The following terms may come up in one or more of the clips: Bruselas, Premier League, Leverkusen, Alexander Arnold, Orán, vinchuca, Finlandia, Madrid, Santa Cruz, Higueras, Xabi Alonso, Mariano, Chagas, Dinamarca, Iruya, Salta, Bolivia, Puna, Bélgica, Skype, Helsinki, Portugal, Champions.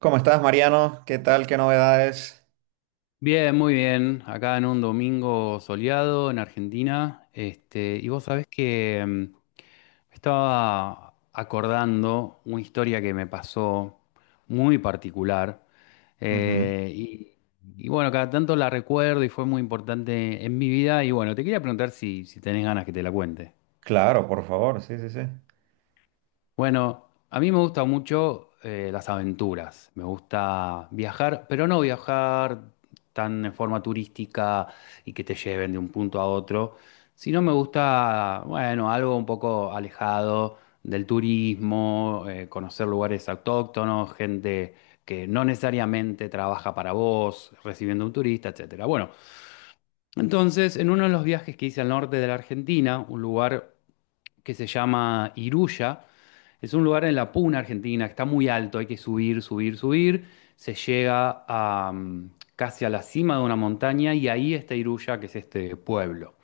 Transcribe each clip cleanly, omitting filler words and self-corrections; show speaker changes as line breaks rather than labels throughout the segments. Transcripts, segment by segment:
¿Cómo estás, Mariano? ¿Qué tal? ¿Qué novedades?
Bien, muy bien. Acá en un domingo soleado en Argentina. Y vos sabés que estaba acordando una historia que me pasó muy particular.
Ujú.
Eh, y, y bueno, cada tanto la recuerdo y fue muy importante en mi vida. Y bueno, te quería preguntar si tenés ganas que te la cuente.
Claro, por favor, sí, sí, sí.
Bueno, a mí me gustan mucho las aventuras, me gusta viajar, pero no viajar tan en forma turística y que te lleven de un punto a otro, sino me gusta, bueno, algo un poco alejado del turismo, conocer lugares autóctonos, gente que no necesariamente trabaja para vos, recibiendo un turista, etcétera. Bueno, entonces, en uno de los viajes que hice al norte de la Argentina, un lugar que se llama Iruya. Es un lugar en la Puna, Argentina, que está muy alto, hay que subir, subir, subir. Se llega a casi a la cima de una montaña y ahí está Iruya, que es este pueblo.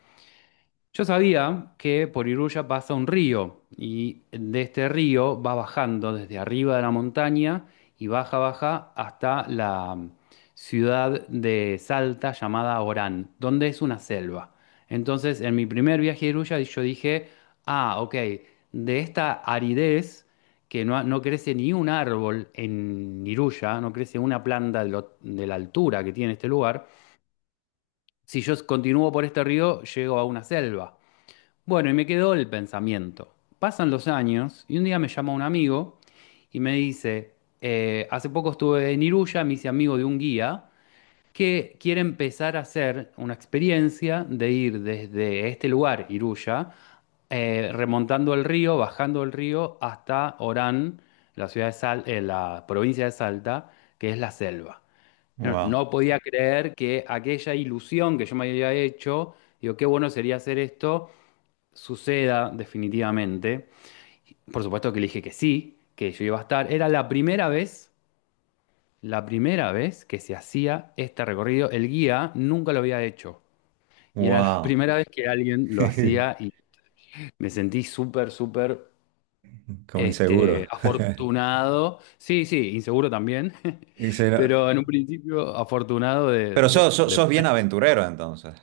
Yo sabía que por Iruya pasa un río y de este río va bajando desde arriba de la montaña y baja, baja hasta la ciudad de Salta llamada Orán, donde es una selva. Entonces, en mi primer viaje a Iruya yo dije, ah, ok, de esta aridez que no crece ni un árbol en Iruya, no crece una planta de, de la altura que tiene este lugar, si yo continúo por este río, llego a una selva. Bueno, y me quedó el pensamiento. Pasan los años y un día me llama un amigo y me dice, hace poco estuve en Iruya, me hice amigo de un guía que quiere empezar a hacer una experiencia de ir desde este lugar, Iruya, remontando el río, bajando el río hasta Orán, la ciudad de la provincia de Salta, que es la selva. No,
Wow,
no podía creer que aquella ilusión que yo me había hecho, digo, qué bueno sería hacer esto suceda definitivamente. Por supuesto que le dije que sí, que yo iba a estar. Era la primera vez que se hacía este recorrido. El guía nunca lo había hecho. Y era la
wow.
primera vez que alguien lo hacía y me sentí súper, súper
Como inseguro.
afortunado. Sí, sí, inseguro también,
Y sí, no-
pero en un principio afortunado de...
Pero sos, sos, sos bien
poder.
aventurero entonces.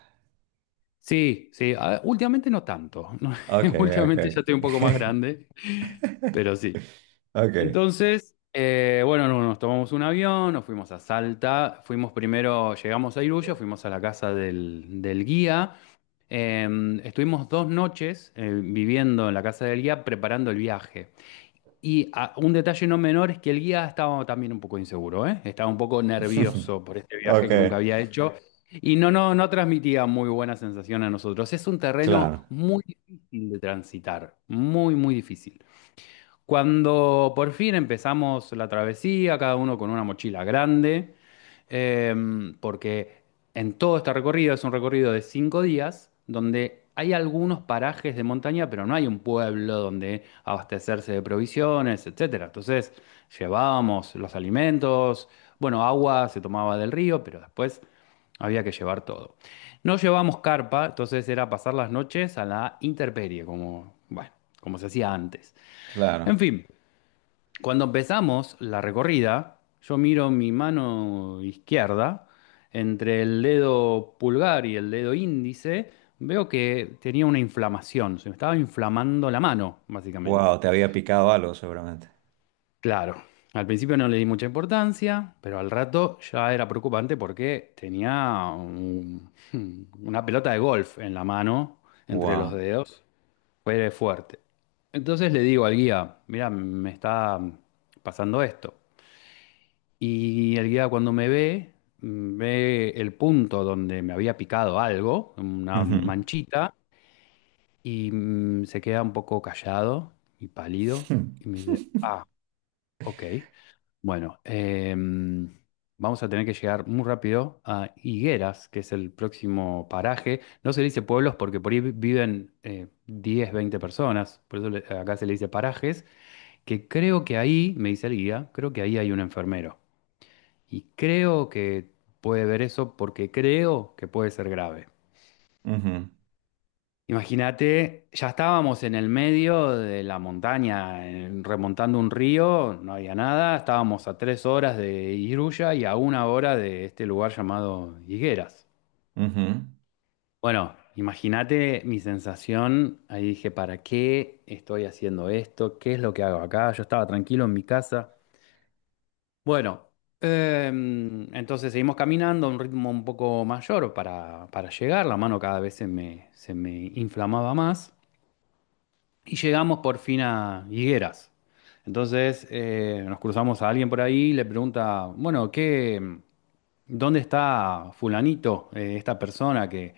Sí, sí, últimamente no tanto.
Ok, ok.
Últimamente ya estoy un poco más grande, pero sí.
Ok.
Entonces, bueno, nos tomamos un avión, nos fuimos a Salta, fuimos primero, llegamos a Iruyo, fuimos a la casa del guía, eh, estuvimos 2 noches viviendo en la casa del guía preparando el viaje. Y ah, un detalle no menor es que el guía estaba también un poco inseguro, ¿eh? Estaba un poco nervioso por este viaje que nunca
Ok.
había hecho y no transmitía muy buena sensación a nosotros. Es un
Claro,
terreno muy difícil de transitar, muy, muy difícil. Cuando por fin empezamos la travesía, cada uno con una mochila grande, porque en todo este recorrido es un recorrido de 5 días, donde hay algunos parajes de montaña, pero no hay un pueblo donde abastecerse de provisiones, etcétera. Entonces llevábamos los alimentos, bueno, agua se tomaba del río, pero después había que llevar todo. No llevamos carpa, entonces era pasar las noches a la intemperie, como, bueno, como se hacía antes.
claro.
En fin, cuando empezamos la recorrida, yo miro mi mano izquierda, entre el dedo pulgar y el dedo índice, veo que tenía una inflamación, se me estaba inflamando la mano, básicamente.
Wow, te había picado algo seguramente.
Claro, al principio no le di mucha importancia, pero al rato ya era preocupante porque tenía una pelota de golf en la mano, entre los
Wow.
dedos, fue fuerte. Entonces le digo al guía, mira, me está pasando esto. Y el guía cuando me ve, ve el punto donde me había picado algo, una
Ujú.
manchita, y se queda un poco callado y pálido y me dice, ah, ok, bueno, vamos a tener que llegar muy rápido a Higueras, que es el próximo paraje. No se le dice pueblos porque por ahí viven 10, 20 personas, por eso acá se le dice parajes, que creo que ahí, me dice el guía, creo que ahí hay un enfermero. Y creo que puede ver eso porque creo que puede ser grave.
Ujú,
Imagínate, ya estábamos en el medio de la montaña, remontando un río, no había nada, estábamos a 3 horas de Iruya y a 1 hora de este lugar llamado Higueras.
ujú.
Bueno, imagínate mi sensación, ahí dije, ¿para qué estoy haciendo esto? ¿Qué es lo que hago acá? Yo estaba tranquilo en mi casa. Bueno, entonces seguimos caminando a un ritmo un poco mayor para llegar. La mano cada vez se me inflamaba más. Y llegamos por fin a Higueras. Entonces nos cruzamos a alguien por ahí y le pregunta, bueno, ¿qué, dónde está fulanito, esta persona que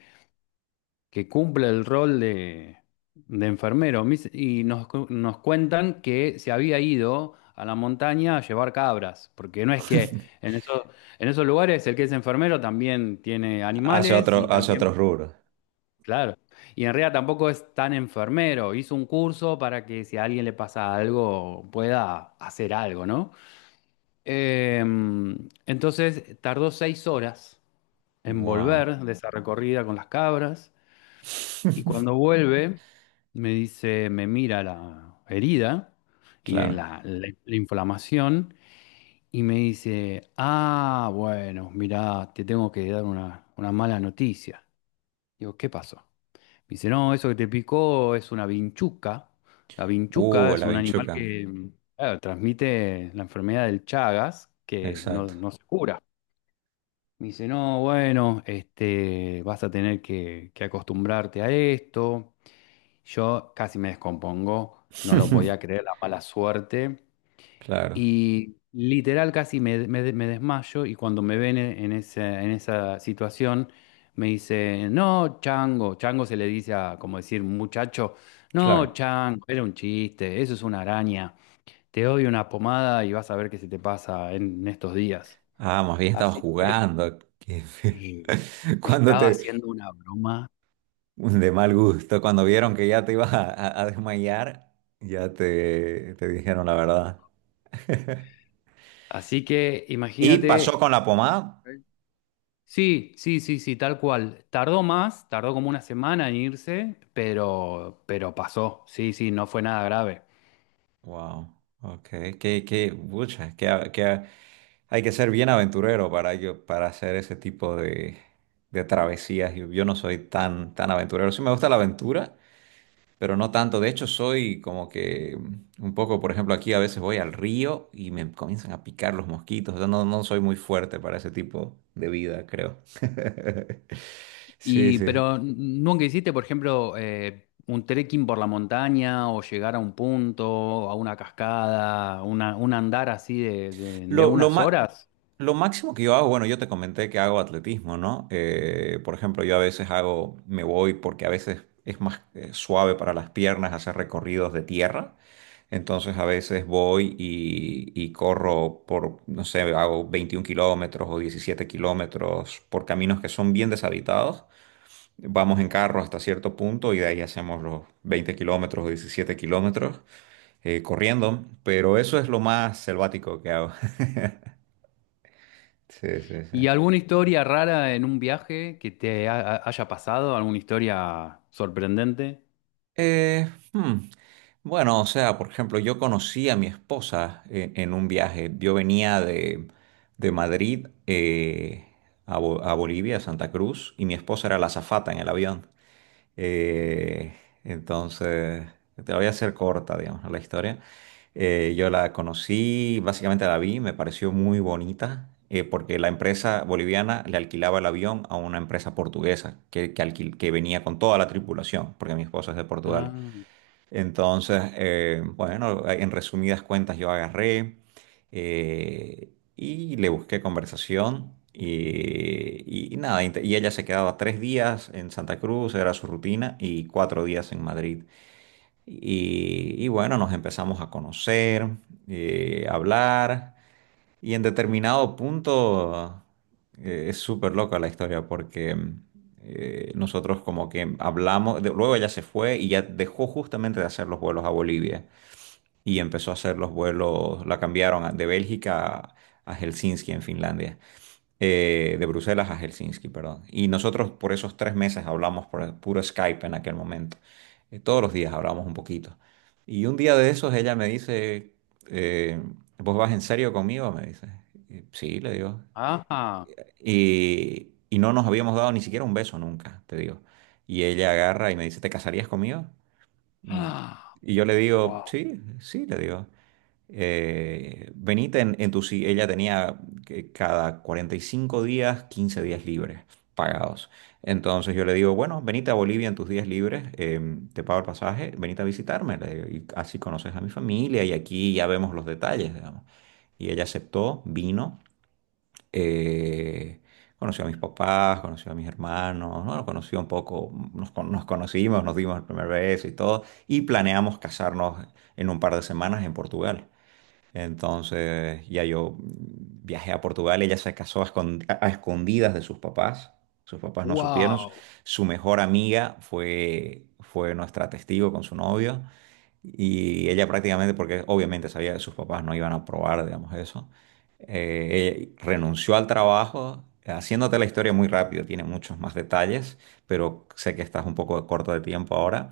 cumple el rol de enfermero. Y nos, nos cuentan que se había ido a la montaña a llevar cabras, porque no es que en esos, en esos lugares el que es enfermero también tiene animales y
Hace
también,
otros rubros.
claro, y en realidad tampoco es tan enfermero. Hizo un curso para que si a alguien le pasa algo pueda hacer algo, ¿no? Em, entonces tardó 6 horas en
Wow.
volver de esa recorrida con las cabras y cuando vuelve... Me dice, me mira la herida y
Claro.
la inflamación y me dice, ah, bueno, mira, te tengo que dar una mala noticia. Digo, ¿qué pasó? Me dice, no, eso que te picó es una vinchuca. La vinchuca
Uh,
es
la
un animal
vinchuca,
que claro, transmite la enfermedad del Chagas, que
exacto.
no se cura. Me dice, no, bueno, este, vas a tener que acostumbrarte a esto. Yo casi me descompongo, no lo podía creer, la mala suerte.
Claro,
Y literal casi me desmayo y cuando me ven en esa situación me dice, no, chango, chango se le dice a, como decir, muchacho, no,
claro.
chango, era un chiste, eso es una araña, te doy una pomada y vas a ver qué se te pasa en estos días.
Ah, más bien estaba
Así que
jugando. Qué feo.
eh, me
Cuando
estaba
te,
haciendo una broma.
de mal gusto, cuando vieron que ya te ibas a desmayar, ya te dijeron la verdad.
Así que
¿Y pasó
imagínate.
con la pomada?
Sí, sí, sí, sí, tal cual. Tardó más, tardó como una semana en irse, pero pasó. Sí, sí, no fue nada grave.
Wow, ok. Qué, pucha, que hay que ser bien aventurero yo para hacer ese tipo de travesías. Yo no soy tan, tan aventurero. Sí me gusta la aventura, pero no tanto. De hecho, soy como que un poco, por ejemplo, aquí a veces voy al río y me comienzan a picar los mosquitos. Yo no soy muy fuerte para ese tipo de vida, creo. Sí,
Y,
sí.
pero nunca hiciste, por ejemplo, un trekking por la montaña o llegar a un punto, a una cascada, una, un andar así de
Lo, lo,
unas
ma-
horas.
lo máximo que yo hago, bueno, yo te comenté que hago atletismo, ¿no? Por ejemplo, yo a veces hago, me voy porque a veces es más suave para las piernas hacer recorridos de tierra. Entonces a veces voy y corro por, no sé, hago 21 kilómetros o 17 kilómetros por caminos que son bien deshabitados. Vamos en carro hasta cierto punto y de ahí hacemos los 20 kilómetros o 17 kilómetros corriendo. Pero eso es lo más selvático que hago. Sí, sí, sí.
¿Y alguna historia rara en un viaje que te haya pasado? ¿Alguna historia sorprendente?
Eh, hmm, Bueno, o sea, por ejemplo, yo conocí a mi esposa en un viaje. Yo venía de Madrid, a Bolivia, a Santa Cruz, y mi esposa era la azafata en el avión. Eh, entonces, te la voy a hacer corta, digamos, la historia. Yo la conocí, básicamente la vi, me pareció muy bonita, porque la empresa boliviana le alquilaba el avión a una empresa portuguesa que venía con toda la tripulación, porque mi esposa es de Portugal.
Ah,
Entonces, bueno, en resumidas cuentas yo agarré, y le busqué conversación y nada, y ella se quedaba 3 días en Santa Cruz, era su rutina, y 4 días en Madrid. Y bueno, nos empezamos a conocer, a hablar. Y en determinado punto, es súper loca la historia porque, nosotros como que hablamos, luego ella se fue y ya dejó justamente de hacer los vuelos a Bolivia y empezó a hacer los vuelos, la cambiaron, de Bélgica a Helsinki en Finlandia, de Bruselas a Helsinki, perdón. Y nosotros por esos 3 meses hablamos por puro Skype en aquel momento. Todos los días hablamos un poquito. Y un día de esos ella me dice, eh, ¿vos vas en serio conmigo? Me dice. Y sí, le digo.
ajá.
Y no nos habíamos dado ni siquiera un beso nunca, te digo. Y ella agarra y me dice, ¿te casarías conmigo? Mm.
Ah,
Y yo le digo,
wow,
sí, sí, le digo. Venite en tu si- Ella tenía que cada 45 días, 15 días libres pagados. Entonces yo le digo, bueno, venite a Bolivia en tus días libres, te pago el pasaje, venite a visitarme, le digo, y así conoces a mi familia y aquí ya vemos los detalles, digamos. Y ella aceptó, vino. Eh, Conoció a mis papás, conoció a mis hermanos, ¿no? Nos conoció un poco, nos conocimos, nos dimos el primer beso y todo, y planeamos casarnos en un par de semanas en Portugal. Entonces ya yo viajé a Portugal, ella se casó a escondidas de sus papás no supieron,
wow,
su mejor amiga fue nuestra testigo con su novio y ella prácticamente, porque obviamente sabía que sus papás no iban a aprobar, digamos eso, ella renunció al trabajo, haciéndote la historia muy rápido, tiene muchos más detalles, pero sé que estás un poco corto de tiempo ahora.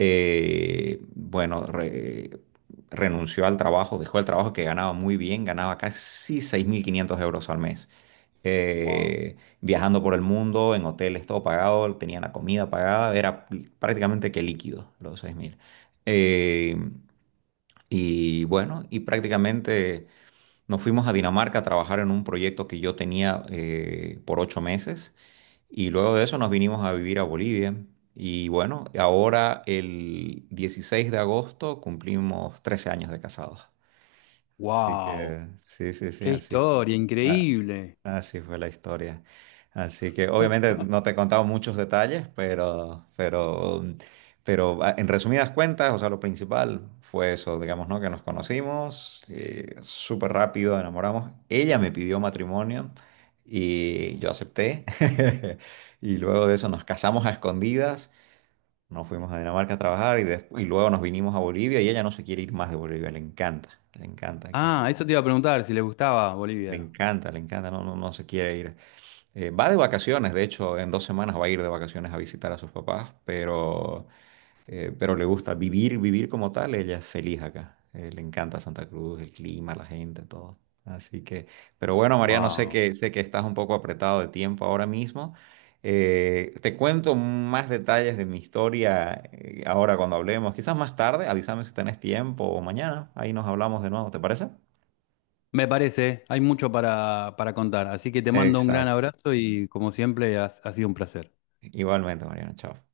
Bueno, renunció al trabajo, dejó el trabajo que ganaba muy bien, ganaba casi 6.500 euros al mes.
wow.
Viajando por el mundo, en hoteles todo pagado, tenía la comida pagada, era prácticamente que líquido los 6.000. Eh, y bueno, y prácticamente nos fuimos a Dinamarca a trabajar en un proyecto que yo tenía, por 8 meses, y luego de eso nos vinimos a vivir a Bolivia. Y bueno, ahora el 16 de agosto cumplimos 13 años de casados. Así
Wow,
que sí, sí, sí,
qué
así fue.
historia,
a-
increíble.
Así fue la historia. Así que obviamente no te he contado muchos detalles, pero en resumidas cuentas, o sea, lo principal fue eso, digamos, ¿no? Que nos conocimos, súper rápido enamoramos. Ella me pidió matrimonio y yo acepté. Y luego de eso nos casamos a escondidas, nos fuimos a Dinamarca a trabajar y luego nos vinimos a Bolivia y ella no se quiere ir más de Bolivia, le encanta aquí.
Ah, eso te iba a preguntar si le gustaba Bolivia.
Le encanta, no, no, no se quiere ir. Va de vacaciones, de hecho, en 2 semanas va a ir de vacaciones a visitar a sus papás, pero le gusta vivir, vivir como tal, ella es feliz acá. Le encanta Santa Cruz, el clima, la gente, todo. Así que, pero bueno, Mariano, sé
Wow.
que, sé que estás un poco apretado de tiempo ahora mismo. Te cuento más detalles de mi historia, ahora cuando hablemos, quizás más tarde, avísame si tenés tiempo o mañana, ahí nos hablamos de nuevo, ¿te parece?
Me parece, hay mucho para contar. Así que te mando un gran
Exacto.
abrazo y como siempre ha sido un placer.
Igualmente, Mariano, chao.